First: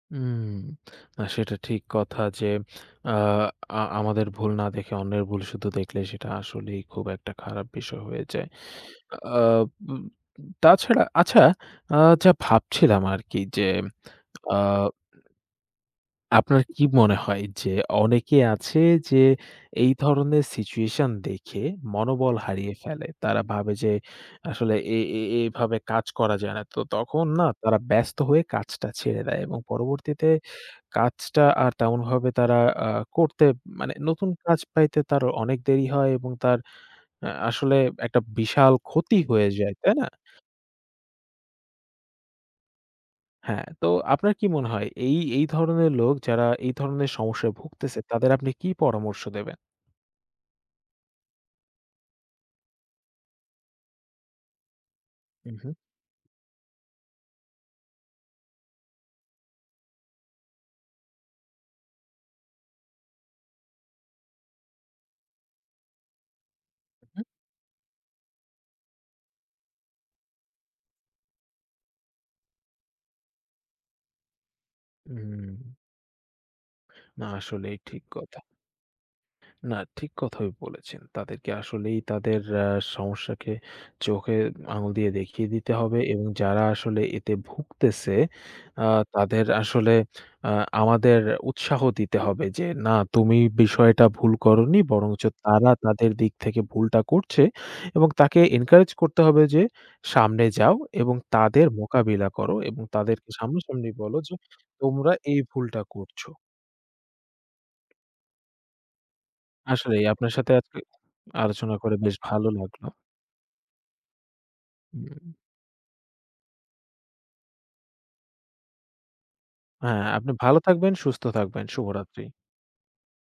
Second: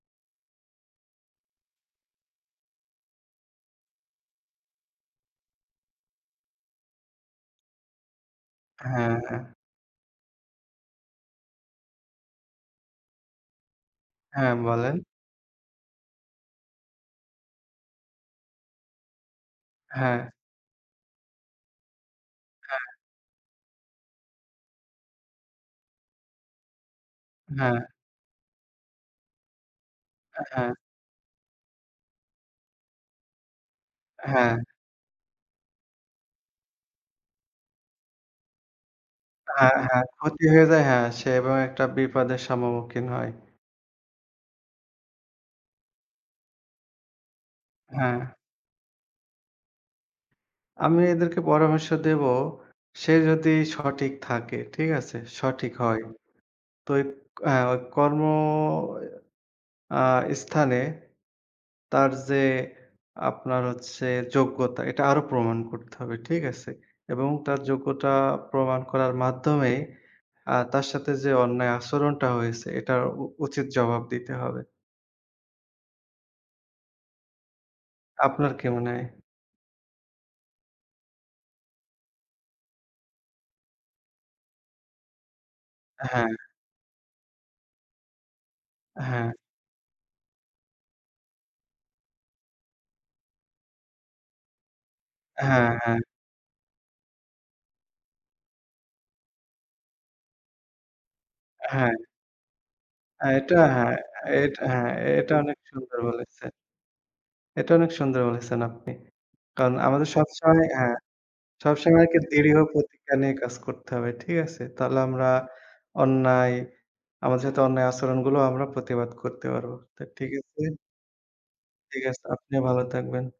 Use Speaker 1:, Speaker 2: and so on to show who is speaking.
Speaker 1: উম আ সেটা ঠিক কথা যে, আ আ আমাদের ভুল না দেখে অন্যের ভুল শুধু দেখলে সেটা আসলেই খুব একটা খারাপ বিষয় হয়ে যায়।
Speaker 2: হ্যাঁ,
Speaker 1: আ
Speaker 2: হ্যাঁ।
Speaker 1: উম তাছাড়া আচ্ছা আ যা ভাবছিলাম আরকি যে, আ
Speaker 2: হ্যাঁ, বলেন।
Speaker 1: আপনার কি মনে হয় যে, অনেকে আছে যে, এই
Speaker 2: হ্যাঁ।
Speaker 1: ধরনের situation দেখে মনোবল হারিয়ে
Speaker 2: হ্যাঁ।
Speaker 1: ফেলে। তারা ভাবে যে, আসলে এ এ এভাবে কাজ করা যায় না। তো তখন না তারা
Speaker 2: হ্যাঁ।
Speaker 1: ব্যস্ত হয়ে কাজটা ছেড়ে দেয় এবং পরবর্তীতে
Speaker 2: হ্যাঁ।
Speaker 1: কাজটা আর তেমনভাবে তারা আ করতে মানে নতুন
Speaker 2: হ্যাঁ।
Speaker 1: কাজ পাইতে তার অনেক দেরি হয় এবং তার আ আসলে একটা বিশাল ক্ষতি হয়ে যায়।
Speaker 2: হ্যাঁ,
Speaker 1: তাই
Speaker 2: হ্যাঁ,
Speaker 1: না?
Speaker 2: ক্ষতি হয়ে যায় হ্যাঁ, সে এবং একটা বিপদের সম্মুখীন হয়।
Speaker 1: হ্যাঁ, তো আপনার কি মনে হয় এই, এই ধরনের লোক যারা এই ধরনের সমস্যায় ভুগতেছে তাদের
Speaker 2: হ্যাঁ।
Speaker 1: আপনি কি পরামর্শ দেবেন?
Speaker 2: আমি এদেরকে পরামর্শ দেব সে যদি সঠিক থাকে, ঠিক আছে?
Speaker 1: উ
Speaker 2: সঠিক
Speaker 1: হুম।
Speaker 2: হয়। তো ঐক আ ঐ কর্ম আ স্থানে তার যে, আপনার হচ্ছে যোগ্যতা এটা আরো প্রমাণ করতে হবে। ঠিক আছে?
Speaker 1: উ হুম।
Speaker 2: এবং তার যোগ্যতা প্রমাণ করার মাধ্যমেই আ তার সাথে যে, অন্যায় আচরণটা হয়েছে এটার উ উচিত জবাব দিতে হবে।
Speaker 1: হুম। না আসলেই ঠিক কথা।
Speaker 2: আপনার কি মনে হয়?
Speaker 1: না ঠিক কথাই বলেছেন। তাদেরকে আসলেই তাদের আ সমস্যাকে চোখে আঙ্গুল দিয়ে দেখিয়ে দিতে হবে এবং
Speaker 2: হ্যাঁ।
Speaker 1: যারা আসলে এতে ভুগতেছে আ
Speaker 2: হ্যাঁ।
Speaker 1: তাদের আসলে আ আমাদের উৎসাহ দিতে হবে যে, না তুমি বিষয়টা ভুল করোনি বরংচ
Speaker 2: হ্যাঁ,
Speaker 1: তারা
Speaker 2: হ্যাঁ।
Speaker 1: তাদের দিক থেকে ভুলটা করছে এবং তাকে encourage করতে হবে যে, সামনে যাও এবং তাদের
Speaker 2: হ্যাঁ।
Speaker 1: মোকাবিলা করো এবং
Speaker 2: আ
Speaker 1: তাদেরকে
Speaker 2: এটা
Speaker 1: সামনাসামনি
Speaker 2: হ্যাঁ,
Speaker 1: বলো যে,
Speaker 2: এ এট হ্যাঁ,
Speaker 1: তোমরা
Speaker 2: এটা
Speaker 1: এই
Speaker 2: অনেক
Speaker 1: ভুলটা
Speaker 2: সুন্দর
Speaker 1: করছো।
Speaker 2: বলেছে। এটা অনেক সুন্দর বলেছেন আপনি কারণ
Speaker 1: আসলেই
Speaker 2: আমাদের
Speaker 1: আপনার সাথে
Speaker 2: সবসময়
Speaker 1: আজকে
Speaker 2: হ্যাঁ,
Speaker 1: আলোচনা করে
Speaker 2: সবসময়
Speaker 1: বেশ
Speaker 2: একটা
Speaker 1: ভালো
Speaker 2: দীর্ঘ
Speaker 1: লাগলো।
Speaker 2: প্রতিজ্ঞা নিয়ে কাজ করতে হবে। ঠিক আছে? তাহলে আমরা
Speaker 1: হুম।
Speaker 2: অন্যায়, আমাদের সাথে অন্যায় আচরণগুলো আমরা প্রতিবাদ করতে পারবো।
Speaker 1: হ্যাঁ,
Speaker 2: ঠিক
Speaker 1: আপনি ভালো
Speaker 2: আছে?
Speaker 1: থাকবেন, সুস্থ থাকবেন
Speaker 2: ঠিক
Speaker 1: শুভরাত্রি।
Speaker 2: আছে, আপনি ভালো থাকবেন।